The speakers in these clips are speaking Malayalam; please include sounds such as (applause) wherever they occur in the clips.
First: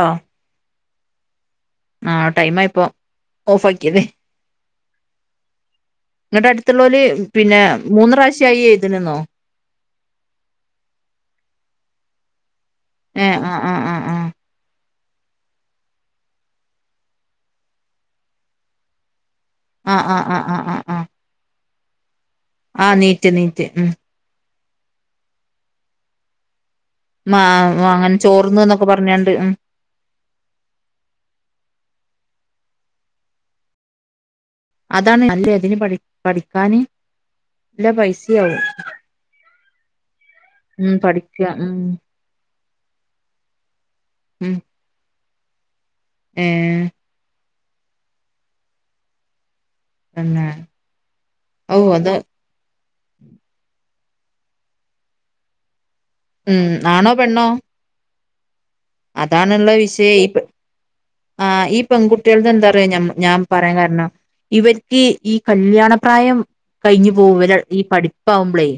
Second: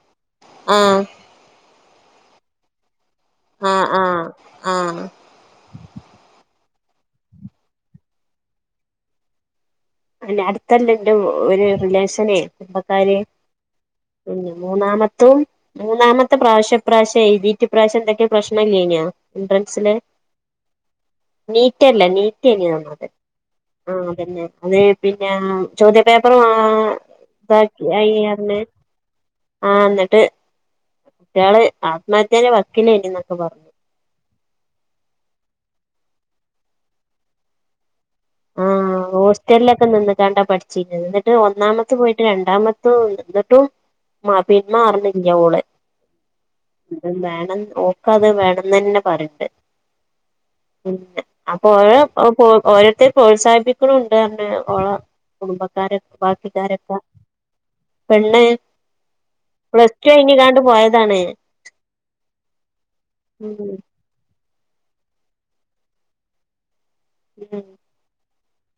ആണോ ആഹ് ആഹ് ടൈമായി ഇപ്പൊ ആഹ് ഓഫാക്കിയതെ ആഹ് ആഹ് ഇന്ന്ട്ട് അട്ത്ത്ള്ളോല് പിന്നെ മൂന്ന് പ്രാവശ്യായി എഴ്ത്ണ്ന്നോ അല്ല അട്ത്തല്ല ഇന്റെ ഒ ഒരു റിലേഷനെ കുടുംബക്കാര് ഏഹ് ആഹ് ആഹ് ആഹ് പിന്നെ മൂന്നാമത്തതും മൂന്നാമത്തെ പ്രാവശ്യം ഇപ്രാവശ്യം എയ്തീറ്റ് ‌ ഇപ്രാവശ്യം എന്തെക്കെയോ പ്രശ്നം ഇലൈനോ എൻട്രൻസ് ആഹ് ആഹ് ആഹ് ആഹ് ആഹ് നീറ്റല്ലേ നീറ്റ് കൈഞ്ഞ്ന്നാ ആഹ് തോന്ന്ണ് നീറ്റ് നീറ്റ് ഉം ആം അതെന്നെ അത് പിന്നെ ചോദ്യ പേപ്പറ് മാ മാ ഇതാക്കി അങ്ങനെ അയ്യെർന്നേ ചോർന്ന് എന്നൊക്കെ പറഞ്ഞാണ്ട് ഉം ആഹ് ഇന്ന്ട്ട് കുട്ട്യേള് ആത്മഹത്യന്റെ വക്കിലേര്ന്നു എന്നൊക്കെ പറഞ്ഞു അതാണ് അല്ലെ ഇതിന് പഠി പഠിക്കാന് നല്ലെ പൈസേ ആഹ് ഹോസ്റ്റൽലക്ക നിന്ന്കാണ്ടാ ഉം പഠിച്ചീന്നത് ഇന്ന്ട്ട് പഠിക്ക ഉം ഒന്നാമത്തെ പോയി ഇന്ന്ട്ട് രണ്ടാമത്തതും ഇണ്ട് ഇന്ന്ട്ടും മാ ഉം പിൻമാറ്ണില്യ ഓള് ഏഹ് അതും വേണം ഓക്കത് വേണംന്നന്നെ പറയ്ണ്ട് പിന്നെ പിന്നെ അപ്പൊ ഔ ഓരോ അത് (unintelligible) ഓരോര്ത്തര് പ്രോത്സാഹിപ്പിക്ക്ണും ഇണ്ട് അർണ് ഓള കുടുംബക്കാര ഉം ബാക്കിക്കാരൊക്ക ആണോ പെണ്ണ് അതാണ്ള്ളെ പ്ലസ് ടു വിഷയേയ് ഇപ് കഴിഞ്ഞ്കാണ്ട് പോയതാണ് ആഹ് ഈ പെങ്കുട്ട്യേൾത് എന്താ അറിയോ ഞമ്മ് ഞാം ഉം പറയാൻ കാരണം ഇവര്ക്ക് ഈ കല്യാണപ്രായം കയ്ഞ്ഞു പോവല് ഉം ഈ പഠിപ്പാവുബ്ലേ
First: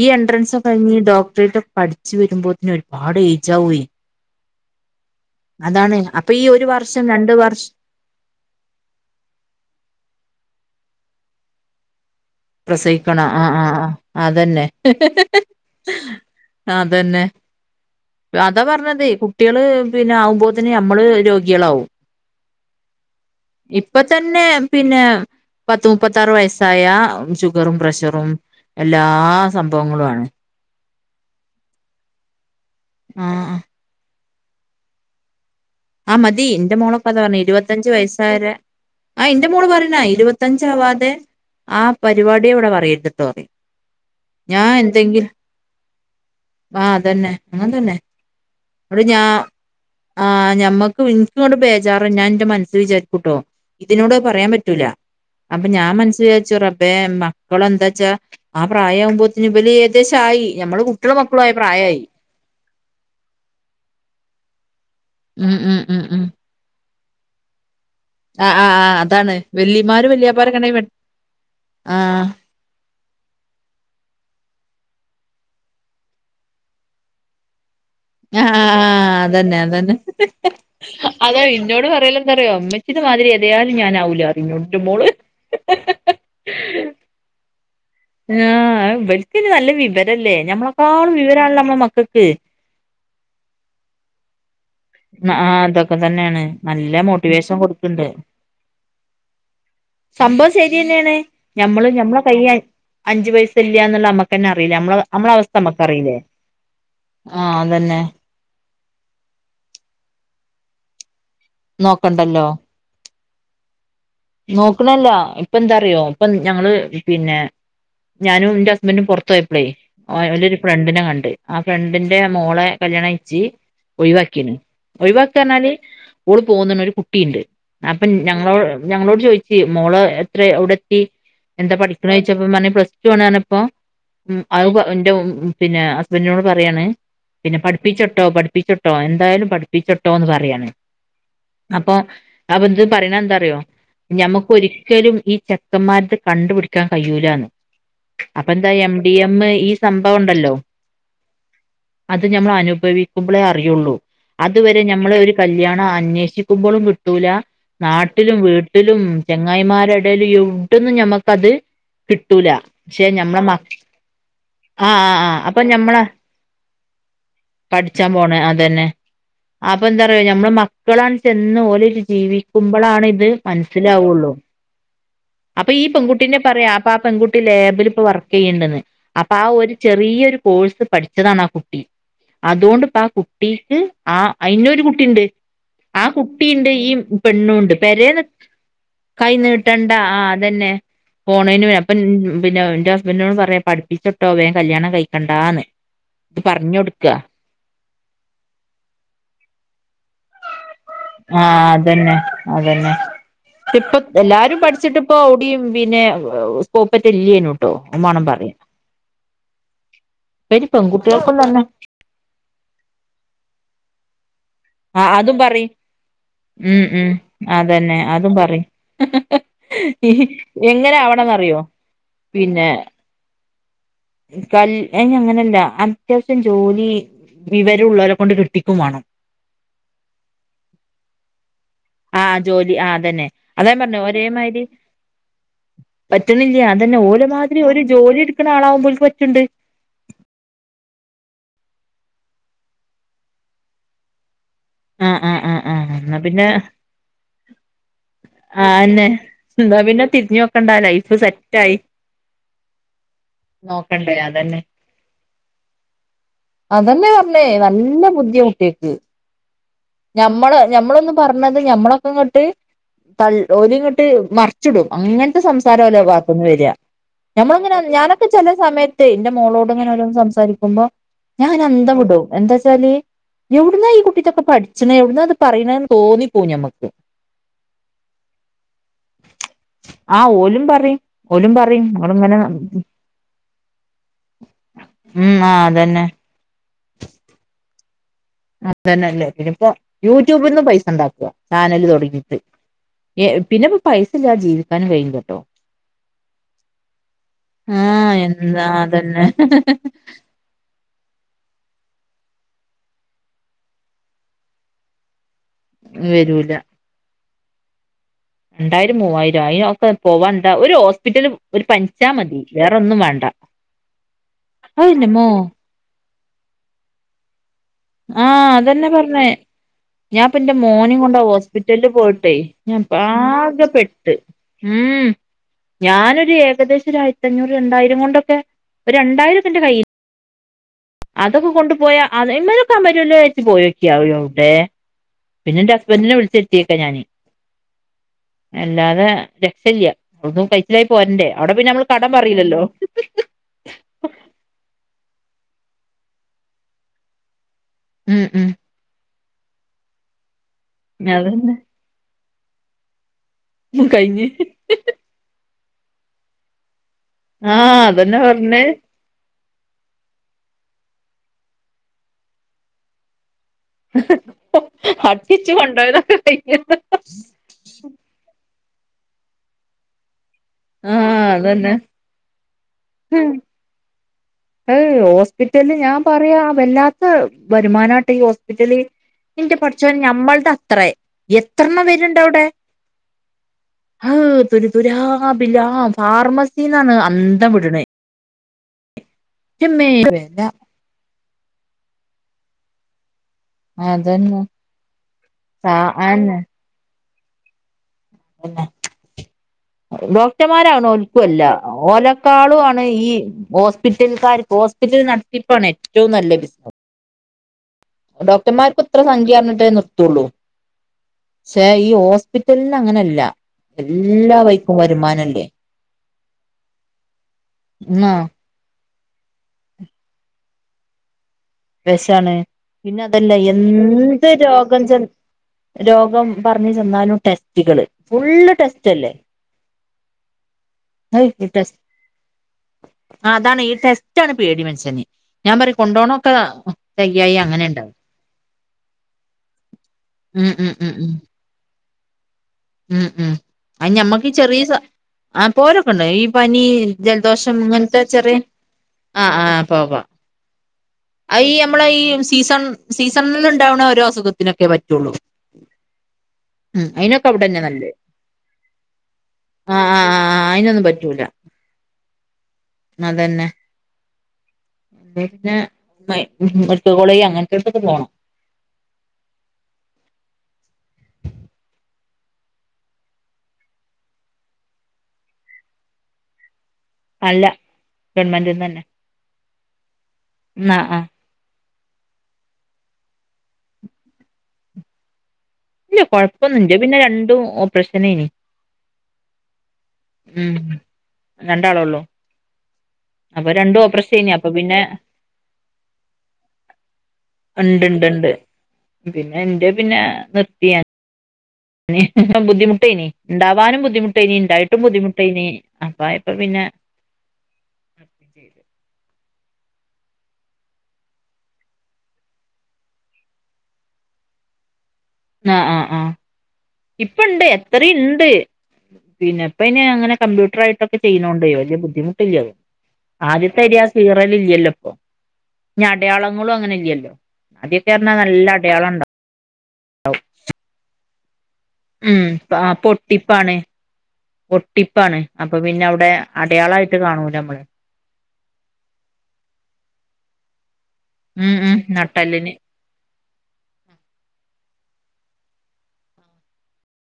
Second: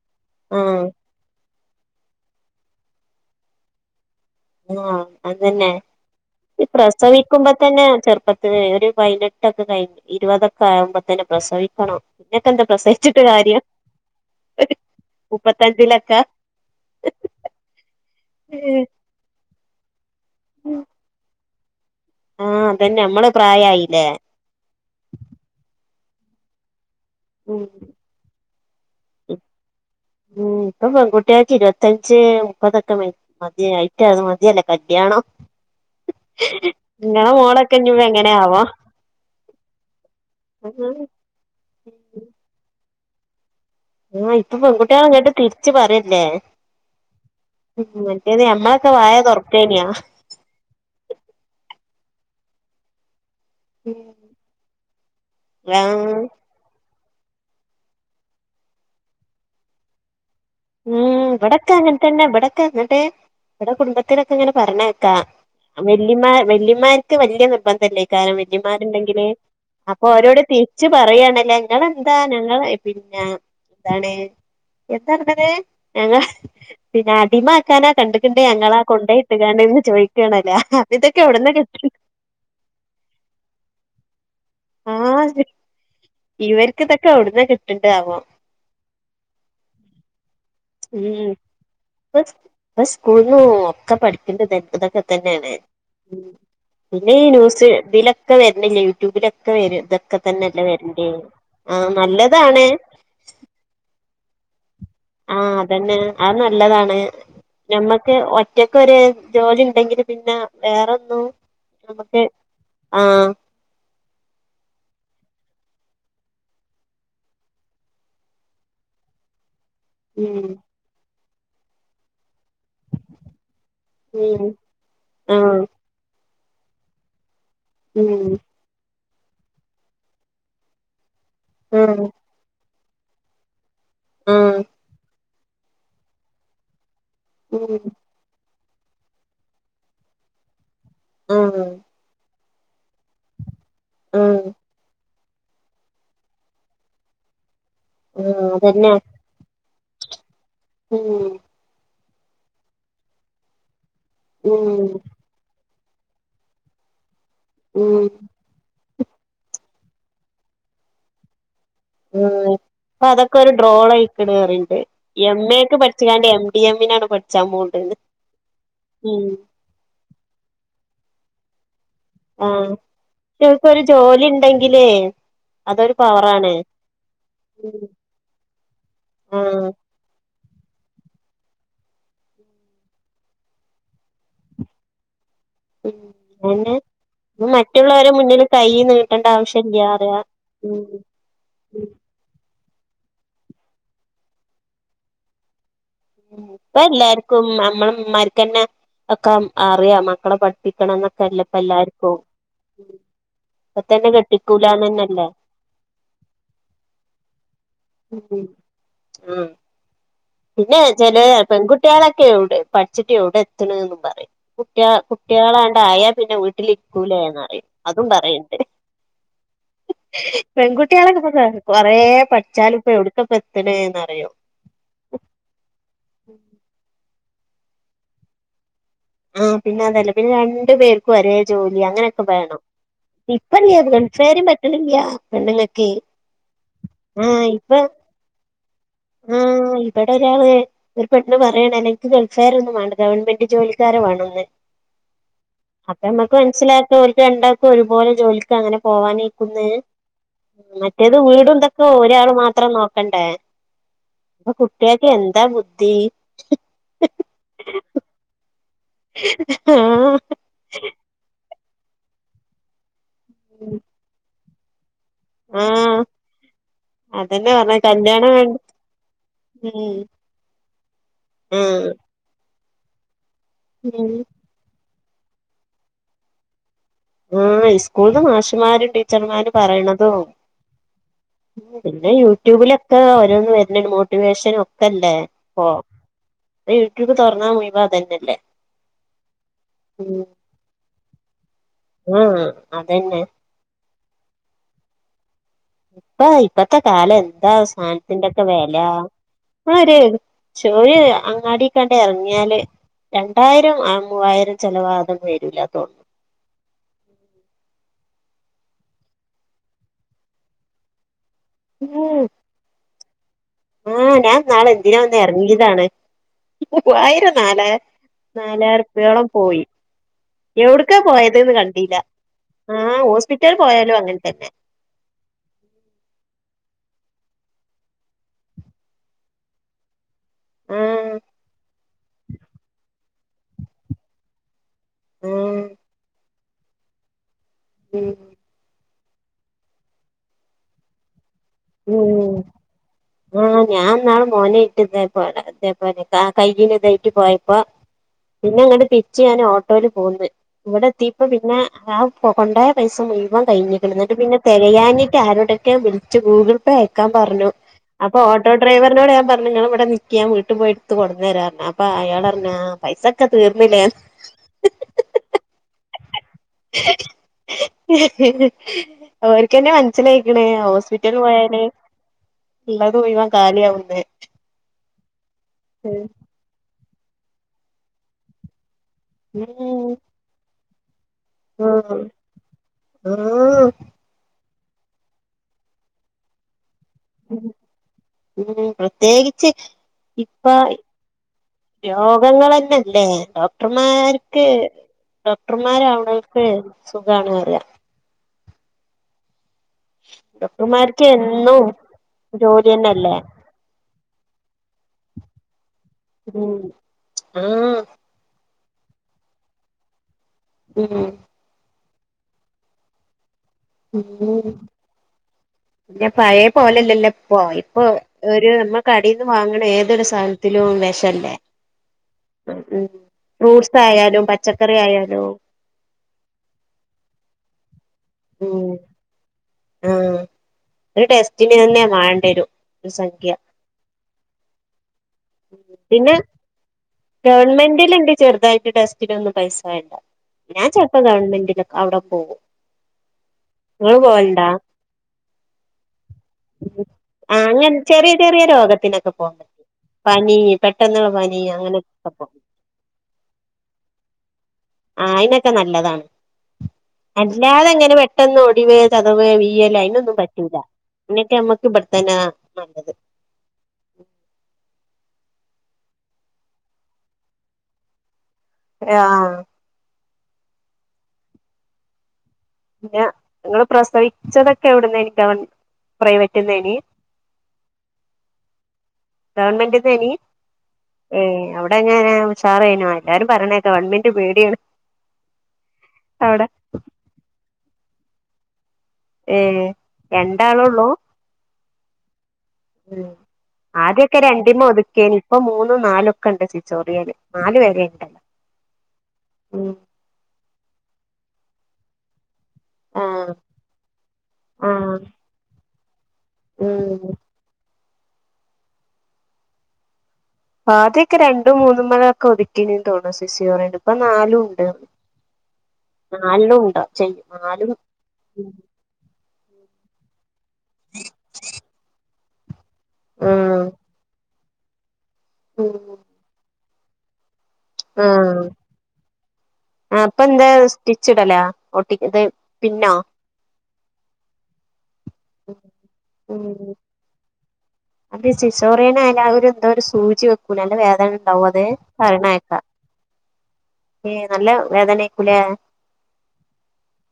ഈ എൻട്രൻസൊ ആഹ് കഴിഞ്ഞ് ഡോക്ടറേറ്റ് പഠിച്ച് വരുമ്പോത്തിന് ഒരുപാട് ഏജാവൊയ് ആഹ് അതന്നെ അപ്പൊ ഈ ഒരു വർഷം രണ്ട് വർഷം പ്രസവിക്കുമ്പതന്നെ ചെർപ്പ രെരു പയ്നെട്ടൊക്കെ കയ്ഞ് ഇരുവതക്കെ ആയമ്പത്തിനെ പ്രസവിക്കണം പിന്നൊക്കെ എന്താ പ്രസവിച്ചിട്ട് പ്രസവിക്കണം ആഹ് കാര്യം ആഹ് ആഹ് അതന്നെ മുപ്പത്തഞ്ചിലൊക്കെ അതന്നെ അതാ പർഞ്ഞതേ കുട്ട്യേള് പിന്നെ ആവുമ്പോത്തിന്ന് യമ്മള് ഇളവു ആഹ് അതന്നെ യമ്മള് ഇപ്പതന്നെ പിന്നെ പത്ത് മുപ്പത്താറ് വയസ്സായ ഷുഗറും ഉം പ്രഷറും എല്ലാ സംഭവങ്ങളു ആണ് ഇപ്പ പെൺകുട്ട്യേൾക്ക് ഇരുപത്തഞ്ച് മുപ്പതൊക്കെ മയ് ആ ആ മത്യാറ്റാന്നു മത്യയല്ലേ കല്യാണോ ആഹ് മതി ന്റെ മോളൊപ്പതാ പർഞ്ഞെ മോളൊക്കെ ഇരുപത്തഞ്ച് ഇനി വയസ്സൊരെ എങ്ങനെയാവോ ആഹ് ഇന്റെ മോള് പറിണാ ഇരുപത്തഞ്ചാവാതെ ആഹ് പരിവാട്യേ ഇവടെ പറയര്ത്ട്ടോറി ആഹ് ഇപ്പൊ പെൺകുട്ട്യേള് ഇങ്ങട്ട് തിര്ച്ച് പറയല്ലേ ആ അതന്നെ അങ്ങനെ തന്നെ മറ്റേത് യമ്മളൊക്കെ വായാ തൊർക്കേന്യാ ആഹ് ഞമ്മക്ക് വിൻക് ഇങ്ങട്ട് ബേജാറ ഞാൻ ഇന്റെ മൻസ് വിജാര്ക്കുട്ടോ ഇതിനോടത് പറയാൻ പറ്റൂല അപ്പൊ ഞാം ആഹ് മൻസ് വിജാര്ച്ചു റ ബ്ബേ മക്കളെ എന്താച്ചാ ആഹ് പ്രായാംവുമ്പോത്തിന് ബല് യെ ത്യശായി ഞമ്മള് കുട്ട്യാളും മക്കളു ആയ പ്രായായി തെന്നട്ടെ ഇവടെ കുടുംബത്തിലൊക്കെ ഇങ്ങനെ പറിണേക്കാ ഉം ഉം ഉം ഉം വെല്ലിമ്മ വെല്ലിമ്മാര് ക്ക് വല്യയ നിർബന്ധല്ലേ ക്കാരം ആ ആ ആ വല്ലിമ്മാര്ണ്ടെങ്കില് അതാണ് വല്ലിമാര് അപ്പൊരോട് വല്യാപ്പാരൊക്കെണ്ടെങ്കി പെ തിരിച്ച് പറയാണല്ലേ ആ ഇങ്ങളെന്താ ഞങ്ങളെ പിന്നെ എന്താണ് എത്താൺ ത്താണ് ഞങ്ങളെ പിന്നെ അടിമാക്കാനാ ആ കണ്ടിക്ക്ണ്ടേ ആ ഞങ്ങളാ ആ, അതന്നെ കൊണ്ടോയിട്ട്ങ്ങാണ്ട് അതന്നെ ചോയിക്കാണല ഇതൊക്കെ എവിട്ന്നാ കിട്ട് പ്പേലക്കറ്യോ ഇമ്മച്ചിൻ്റെമാതിരി ഏതയാലും ഞാൻ ആവൂലാറിം ഇന്നോട് ഇൻ്റെ മോള് ഇവര്ക്ക് ഇതക്കെ എവ്ട്ന്നാ കിട്ട്ണ്ടാവോ ആഹ് ഇവര്ക്ക്ഞ് നല്ല വിവരല്ലേ ഞമ്മള ഉം പ്പസ് പസ്കൂൾന്നും ഒക്ക പഠിക്കണ്ടതെ ആഹ് ഇതൊക്കെതന്നെണ് അതൊക്കെ ഉം തന്നെയാണ് നല്ല പിന്നെ ഈ മോട്ടിവേഷൻ ന്യൂസ് കൊടുക്ക്ണ്ട് തിലക്കെ വര്നില്ലേ യൂട്യൂബില ക്കെ വരും സംഭവം തക്കതന്നെല്ലേ വര്ൻ്റെ ശരിയെന്നേണ് ആഹ് നല്ലതാണ് അഞ്ച് പൈസല്ല്യാന്ന്ള്ളത് അമ്മക്കന്നെ അറീലേ അമ്ളാ ആഹ് അതന്നെ ആത് നല്ലതാണ് ആഹ് അതന്നെ ഞമ്മക്ക് ഒഹ് റ്റക്കൊര് ജോലി ഉണ്ടെങ്കിൽ പിന്നെ വേറൊന്നും നമക്ക് നോക്കണ്ടല്ലോ ആഹ് നോക്ക്ണല്ലാ ഇപ്പന്താറിയോ ഇപ്പം ഞങ്ങള് പിന്നെ ഞാനും ന്റെ ഹസ്ബൻ്റും പൊറത്തോയപ്ലേ ഓയ ഉം ഓലര് ഫ്രണ്ടിനെ കണ്ട് ആ ഫ്രണ്ടിന്റെ മോളെ കല്യാണയിച്ച് ഉം ഒഴിവാക്കിണ് ആ ഒഴിവാക്കാർഞ്ഞാല് ഓള് പോന്ന്ണ് ഒരു കുട്ടീണ്ട് അപ്പം ഉം ഞങ്ങളോ ഞങ്ങളോട് ചോയിക്കേ മോള എത്രേ എവ്ടെത്തി ഉം എന്താപഠിക്ക്ണേ ച്ചപ്പം പർഞ്ഞ് പ്ലസ് റ്റു ആണ് പർഞ്ഞപ്പോ ഉം അത് പഇന്റെ മു പിന്നെ ഹസ്ബൻൻ്റിനോട് പറയാണ് പിന്നെ പഠിപ്പിച്ചട്ടോ പഠിപ്പിച്ചോട്ത്തോ എന്തായാലും പഠിപ്പിച്ചോട്ടോ ന്ന് പറയാണ് ഉം ഉം അപ്പൊ അപത് പറിണന്താറിയോ ഉം ഞമ്മക്കൊ രിക്കലും ഈ ചെക്കമ്മാര്ത് കണ്ട്പിടിക്കാകയ്യൂലാന്ന് ആഹ് അപ്പന്താ അതന്നെ എം ഡി യമ്മ് ഈ സംഭവണ്ടല്ലോ ഉം അത് ഞമ്മൾ അനുഭവിക്കുമ്പളേ അറിയുള്ളൂ അതുവരെ ഉം ഞമ്മൾ ഒരു കല്യാണം അന്വേഷിക്കുമ്പോളും കിട്ടൂല ഉം നാട്ടിലും വീട് ട്ടിലും ചെങ്ങായിമാരെ ഇടയിലും എവിടന്നും ഞമ്മക്കത് കിട്ടൂല ആഹ് ഇപ്പൊ പക്ഷെ അതൊക്കെ ഞമ്മളെ ഒരു മക് ഡ്രോളയിക്ക്ണ് പറിണ്ട് ആഹ് ആഹ് എം ആഹ് അപ്പൊ എക്ക് ഞമ്മളെ പഠിച്ച്കാണ്ട് എം ഡി എമ്മിനാണ് പഠിച്ചാൻ പോവ്ണ്ട്ന്ന് പഠിച്ചാൻ പോണ അതന്നെ ഉം അപ്പൊ എന്താ അറിയോ ഞമ്മള മക്കളാണ് ചെന്ന് ഓലൊരു ജീവിക്കുമ്പളാണ് ഇത് ഇപ്പൊരു ജോലി മനസ്സിലാവുള്ളൂ ണ്ടെങ്കിലേ അപ്പൊ ഈ പെൺകുട്ട്യന്നെ പറയാ അപ്പൊ ആ പെൺകുട്ടി ഉം ലേബിലിപ്പൊ വർക്ക് ചെയ്യണ്ടന്ന് അപ്പൊ ആ ആഹ് ഒരു ചെറിയൊരു കോഴ്സ് പഠിച്ചതാണ് ആ കുട്ടി അതുകൊണ്ട് ഇപ്പ ആ കുട്ടീക്ക് ആ അയിനൊരു കുട്ടിണ്ട് ഉം ആ കുട്ടീണ്ട് അതന്നെ ഈ പെണ്ണുംണ്ട് മറ്റുള്ളവരെ പെരേന്ന് മുന്നില് കൈ നീട്ടണ്ട കൈ ആവശ്യല്ല്യ നീട്ടണ്ട പറയാ ആ അതന്നെ ഉം പോണേന് വേ അപ്പം പിന്നെ എൻ്റെ ഹസ്ബൻറിനോട് പറയാ പഠിപ്പിച്ചിട്ടോ വേം കല്യാണം കഴിക്കണ്ടാന്ന് ഇത് ഉം ഇപ്പ പറഞ്ഞൊടുക്ക എല്ലാര്ക്കും അമ്മള് മ്മാര്ക്കന്നെ ഒക്കെ അറിയാം മക്കളെ പ ആഹ് അതന്നെ അതന്നെ ഇപ്പ ഇപ്പം തന്നെ എല്ലാരും പഠിച്ചിട്ട് ഇപ്പോ കെട്ടിക്കൂലന്നന്നല്ലേ ഇവിടയും പിന്നെ സ്കോപ്പൊറ്റില്ലേനു ട്ടോ ഉമ്മാണം പറയ് ഉം പിന്നെ ചെല പെൺകുട്ടികൾക്കും തന്നെ പെൺകുട്ടികളൊക്കെ എവിടെ പഠിച്ചിട്ട് എവിടെ എത്തണും ന്ന് പറയും കുട്ടിക ആ അതും പറയും കുട്ടികളാണ്ടായാ പിന്നെ വീട്ടിൽ ഉം ഉം ഇക്കൂലേന്നറയും അതന്നെ അതും പറയണ്ട് പറയും എങ്ങനെ പെൺകുട്ടികളൊക്കെ ഇപ്പ ആവണംന്നറിയോ കൊറേ പിന്നെ പഠിച്ചാലും ഇപ്പൊ എവിടക്കപ്പ എത്തണേന്ന്റയും കൽ ഏ ഇന്യങ്ങനല്ല അത്യാവശ്യം ജോലി വിവരുള്ളവരെ കൊണ്ട് കെട്ടിക്കും വേണം ആഹ് പിന്നതല്ല പിന്നെ രണ്ടു പേർക്കും ഒരേ ജോലി അങ്ങനൊക് ആ ക്കെ വേണം ജോലി ആ അതന്നെ അതാ ഞാൻ ഇപ്പല്യേ പറഞ്ഞെ ഗൾഫ്കാരും പറ്റണില്യ പെണ്ണുങ്ങക്ക് പറ്റണില്യ അതന്നെ ആഹ് ഓലെമാതിരി ഇപ്പ ഒരു ജോലി എടുക്ക്ണ ആളാവുമ്പോ ഓൽക്ക് പറ്റുണ്ട് ആഹ് ഇവിടെ ഒരാള് ഒരു പെണ്ണ് പറയാണ് എനിക്ക് ഗൾഫാരെ ഒന്നും വേണ്ട ഗവൺമെന്റ് ജോലിക്കാരെ വേണംന്ന് ആഹ് ആഹ് ആഹ് ആഹ് അപ്പൊ ഞമ്മുക്ക് മനസ്സിലാക്കും ഓൽക്ക് രണ്ടാക്കും ഒരുപോലെ ജോലിക്ക് ആ അങ്ങനെ അന്നെ പോവാനെയ്ക്കുംന്ന് എന്താ പിന്നെ തിരിഞ്ഞു നോക്കണ്ട ലൈഫ് മറ്റേത് വീടും സെറ്റായി ഇതൊക്കെ ഒരാള് മാത്രം നോക്കണ്ടേ നോക്കണ്ടേ അത് ഇപ്പൊ കുട്ടികൾക്ക് എന്താ ബുദ്ധി അതെന്നെ പറഞ്ഞേ നല്ല ബുദ്ധിയാ കുട്ട്യക്ക് ആഹ് മ്മള് ഞമ്മളൊന്ന് പറഞ്ഞത് ഞമ്മളൊക്കെ ഇങ്ങോട്ട് തൾ ഓലിങ്ങോട്ട് മറ് ച്ചിടും അങ്ങനത്തെ സംസാരാ ആഹ് ഓലെ ഭാഗത്തുനിന്ന് വരിക അതന്നെ ഞമ്മളങ്ങനെ പറഞ്ഞെ ഞാനൊക്കെ കല്യാണം ചെല വേണ്ട സമയത്ത് എന്റെ മോളോട് ഇങ്ങനെ ഉം ഓരോന്ന് സംസാരിക്കുമ്പോ ആഹ് ഞാനന്തംവിടും എന്താച്ചാല് എവിടെ ഉം പഠിച്ചണ എവിടന്നാ അത് പറയണേന്ന് തോന്നിപ്പോം ഞമ്മുക്ക് ആഹ് ഇസ്കൂൾന്ന് മാഷ്മാരും ടീച്ചർമാരും പറയണതും ആഹ് ഓലും പറയും ഓലും പറയും പിന്നെ ഇങ്ങളിങ്ങനെ യൂട്യൂബിലൊക്കെ ഓരോന്നു വരുന്നെ മോട്ടിവേഷനും ഒക്കെല്ലേ ഉം ആഹ് അതന്നെ അത് യൂട്യൂബ് തുറന്നാ മുയിവം അതന്നെയല്ലേ? അതന്നെല്ലേ പിന്നെ ഇപ്പം യൂട്യൂബിൽന്നന്ന് പൈസ ഉണ്ടാക്കുക ചാനല് തുടങ്ങിയിട്ട്. ആഹ് അതന്നെ പിന്നെപ്പൊ പൈസ ഇല്ലാ ജീവിക്കാനും കഴിയു ലട്ടോ. ഇപ്പ ഇപ്പത്തെ കാലം എന്താ അവ ആഹ് സ്ധനത്തിന്റെഒക്കെ എന്താ വല. അതന്നെ ആ ചോര് അങ്ങാടി കണ്ട് ഇറങ്ങിയാല്. രണ്ടായിരം ആ മൂവായിരം ചെലവാവതെ വരൂല്ലതോന്ണ്. വരൂല. രണ്ടായിരം മൂവായിരം അതിനൊക്കെ പോവാണ്ട ഒരു ഹോസ്പിറ്റല് ഒരു പനി ഞ്ചാ മതി വേറെന്നും വേണ്ട. ആഹ ഞാൻ നാള് എന്തിനാ ഒന്ന് അതെന്റമ്മോ ഇറങ്ങിയതാണ് മുവയിരം നാല്യിരം. ആഹ അതന്നെ പറണ്. ഞാൻ പ്പന്റെ മോനിം എവിടക്കാ കൊണ്ട് പോയത്ന്ന് ഹോസ്പിറ്റലില് കണ്ടില്ല പോയിട്ടെ ഞാൻ ആഹ് ഹോസ്പിറ്റൽ പോയാലും പാകപ്പെട്ട്. അങ്ങനെ തന്നെ ആഹാ ഞാനൊരു ഏകദേശം ഒരു ആയിരത്തി അഞ്ഞൂറ് രണ്ടായിരം കൊണ്ടൊക്കെ ഒരു രണ്ടായിരംത്തി എന്റെ കയ്യിൽ. ആഹ് അതൊക്കെ കൊണ്ടു പോയാ അത് ഇയിമ്മലെക്കെ അമരെല പോയ് നൊകി. എവിടെ ആഹ് പിന്നെ ഹസ്ബൻഡിനെ വിളിച്ച് എത്തിക്കാണ് ഞാന്. ഉം അല്ലാതെ രക്ഷ് യില ഒന്നും കഴിച്ചിലായി പോരന്റെേ അവിടെ പിന്നെ നമ്മൾ കടം ഉം പറയില്ലല്ലോ? ആഹ് ഞാൻ ന്നാള്മോനെ ഇട്ട് ഇതേ പോലെ അതേപോലെ കയ്യിൽ ഇതായിട്ട് പോയപ്പോ ഉം ഉം പിന്നെ ഇങ്ങട്ട് തിരിച്ച് ഞാൻ ഓട്ടോൽ പോന്ന് ഇവിടെ എത്തീപ്പം അതന്നെ പിന്നെ ആ കൊണ്ടായ പൈസ മുഴുവൻ കഴിഞ്ക്ണ്. എന്നിട്ട് കഴിഞ്ഞ് പിന്നെ തികയാഞ്ഞിട്ട് ആരോടൊക്കെ വിളിച്ച് ഗൂഗിൾ അപ്പ അയക്കാൻ പറഞ്ഞു ആഹ് അപ്പൊ അതന്നെ ഓട്ടോ പറഞ്ഞേ ഡ്രൈവറിനോട് ഞാൻ പറഞ്ഞു. ഞാൻ പറഞ്ഞി നിങ്ങള് ഇവിടെ നിക്കി ഞാൻ വീട്ടിൽ പോയി എടുത്ത് കൊടുന് തരാം അപ്പൊ അയാൾപറഞ്ഞി ആ പൈസക്കെ തീർന്നു ല്ലേ അട്ടിച്ചു കൊണ്ടോയതൊക്കെ കഴിഞ്ഞ് ഹഹഹ ഓർക്ക്ന്നെ മനസിലായിക്കണ് ഹോസ്പിറ്റൽ പോയാല്. ഇള്ളത് ഹ് മുഴുവൻ കാലിയാവുന്ന് അഹ് ഹോസ്പിറ്റലിൽ ഞാൻ പറയാ വല്ലാത്ത. വരുമാനട ഈ ഹോസ്പിറ്റല് ഇന്റെ ഉം പടച്ചോനെ ഞമ്മളുടെ അത്രേ. എത്രണ്ണം ആഹ് വരുണ്ട് അവിടെ. ആഹ് ഹ് തുരു തുരാ ബില്ലാ ഫാർമസിന്നാണ് അന്തം വിട്ണേ ഉം പ്രത്യേകിച്ച് ന്റെമ്മേ വെല ഇപ്പാ രോഗങ്ങള്നെ അല്ലേ. അതന്നെ ഡോക്ടർമാർക്ക് ആ ഡോക്ടർമാർആവണ് അന്നെ ൾക്ക് സുഖാണ്. അറിയാ അതെന്നെ ഡോക്ടർമാരണോ ഡോക്ടർമാർക്ക് ഒൽക്കുമല്ല. എന്നും ഓലക്കാളും ആണ് ഈ ജോലിയന്നല്ലേ ഹോസ്പിറ്റൽക്കാർക്ക് ഹോസ്പിറ്റൽ നടത്തിപ്പാണ് ഏറ്റവും നല്ല ഉം ബിസിനസ്സ്. ആഹ് ഡോക്ടർമാർക്ക് ഇത്ര സംഖ്യ അറിഞ്ഞിട്ടേ നിർത്തുള്ളൂ. ഉം ക്ഷേ ഈ ഹോസ്പിറ്റലിൻ അങ്ങനെല്ല. ഉ പിന്നെ പഴയ പോലല്ലല്ലോ ഇപ്പ ഇപ്പൊ ആഹ് ഒരു നമ്മക് ക്കടിയിന്ന് വാങ്ങ്ണ ഏതൊരു സ്ഥധനത്തിലും വെശല്ലേ. വശമാണ്. പിന്നെ അതല്ല ഫ്രൂട്ട്സ് ആയാലും എന്ത് പച്ചക്കറി രോഗം ചന്ന്. ആയാലും രോഗം പറഞ്ഞു ചെന്നാലും ടെസ്റ്റുകള് ഫുള്ള് ഉം ടെസ്റ്റ്ല്ലേ? ആഹ് ഒരു ടെസ്റ്റിന് തന്നെ മാണ്ടരും. ഒരു ആ സംഖ്യ അതാണ് ഈ ടെസ്റ്റാണ് പേടി മനുഷ്യൻന്. ഞാൻ പറയും കൊണ്ടോണക്കെ? ഗവൺമെന്റിൽണ്ട് ചെറുതായിട്ട് ടെസ്റ്റിലൊന്നും. പൈസ വേണ്ട. ഉം ഞാൻ ഉം ചെല ഉം പ്പോ ഉം ഗവൺമെന്റി. അവിടെ പോകും ഉം ഉം അത് നിങ്ങള് ഞമ്മക്ക് പോവലുണ്ടാ ചെറിയ സാധ ആഹ് പോരൊക്കെ ഉണ്ട് ഈ പനി ആ ജലദോഷം അങ്ങനെ ഇങ്ങനത്തെ ചെറിയ (unintelligible) ആഹ് ആഹ് പോവാം പനി പെട്ടെന്നുള്ള പനി അത് ഈ അങ്ങനെ നമ്മളെ ഈ സീസൺ സീസണിൽണ്ടാവുന്ന ഓരോ അസുഖത്തിനൊക്കെ പറ്റും ആഹ് അയിതിനൊക്കെ നല്ലതാണ് അയിനൊക്കെ അവിടെന്നെ അല്ലാതെ നല്ലേ അങ്ങനെ പെട്ടെന്ന് ഒടിവ് ചതവ് വീ്യൽ ആ ആ അതിനൊന്നും ആ പറ്റൂല അയിനൊന്നും പറ്റൂല എന്നിട്ട് അമ്മക്ക് തന്ന നല്ലത് പിന്ന മെഡിക്കൽ കോളേജ് അങ്ങനത്തൊക്കെ പോണം ആഹ് പിന്നെ നിങ്ങള് പ്രസവിച്ചതൊക്കെ എവിടുന്ന പ്രൈവറ്റന്നേനി അല്ല ഗവൺമെന്റിന്ന് തന്നെ ഗവൺമെന്റിന്നേനി ആ ആ ഏ അവിടെ എങ്ങനെ ഉഷാറയിനോ എല്ലാരും പറണേക്കാ ഗവൺമെന്റ് പേടിയാണ് ഇല്ല അവിടെ കൊഴപ്പൊന്നും ഇല്ല പിന്നെ രണ്ടു ഓപ്രശ്നേന് ഏ രണ്ടാളെ ഉള്ളൂ രണ്ടാളോള്ളൂ ഉം ആദ്യൊക്കെ അപ്പൊ രണ്ടിമ്മ പിന്നെ ഒതുക്കിയന് ഇപ്പൊ മൂന്നും നാലൊക്കെ ഉണ്ട് സിസേറിയൻ നാല് വരെ ഇണ്ട് ഉണ്ട് ഇണ്ട് ഇണ്ട് പിന്നെ എന്റെ പിന്നെ നിർത്തിയ- ബുദ്ധിമുട്ടേനി ആഹ് ഉണ്ടാവാനും ബുദ്ധിമുട്ടേനി ഇ ണ്ടായിട്ടും ആഹ് ബുദ്ധിമുട്ടേനി അപ്പ ഇപ്പ പിന്നെ ഉം (unintelligible) ആ ആദ്യൊക്കെ രണ്ടും മൂന്നും മഴൊക്കെ ഒതുക്കിണ് ട്ടോ സിസേറിയൻ ഇപ്പൊ നാലും ഉണ്ട് ആഹ് ആഹ് നാല്ലണണം ഉണ്ടോ ഇപ്പ ചെയ്യും ഇണ്ട് നാലും എത്രണ്ട് പിന്നെ ഇപ്പ ഇനി അങ്ങനെ കമ്പ്യൂട്ടർ ആട്ടൊക്കെ ചെയ്യതോണ്ടേോ വലിയ ബുദ്ധിമുട്ടില്ലോ ആദ്യത്തെ ആഹ് മാതിരി ആ കീറൽ റൽ ഇല്ലല്ലോ ഇപ്പൊ ഉം അടയാളങ്ങളും അങ്ങനെ ഇല്ലല്ലോ ആദ്യൊക്കെ പറഞ്ഞാൽ നല്ല അടയാളം ഉണ്ടാവും ആ അപ്പ എന്താ സ്റ്റിച്ച് ഇടലോ ഒട്ടിക്കുത് ഉം പിന്നോ പൊട്ടിപ്പാണ് ഒട്ടിപ്പാണ് അപ്പൊ പിന്നെ അവിടെ ഉം അടയാളയിട്ട് കാണൂല നമ്മള് അത് സിസോറിയൻയയാല് ഒരു എന്തോ ഒരു സൂചി വെക്കൂല അല്ല വേദന ഉണ്ടാവും ഉം അത് ഉം നട്ടെല്ലിന് പറയണയകേക്കാം ഏ നല്ല വേദനയ്ക്കൂലോ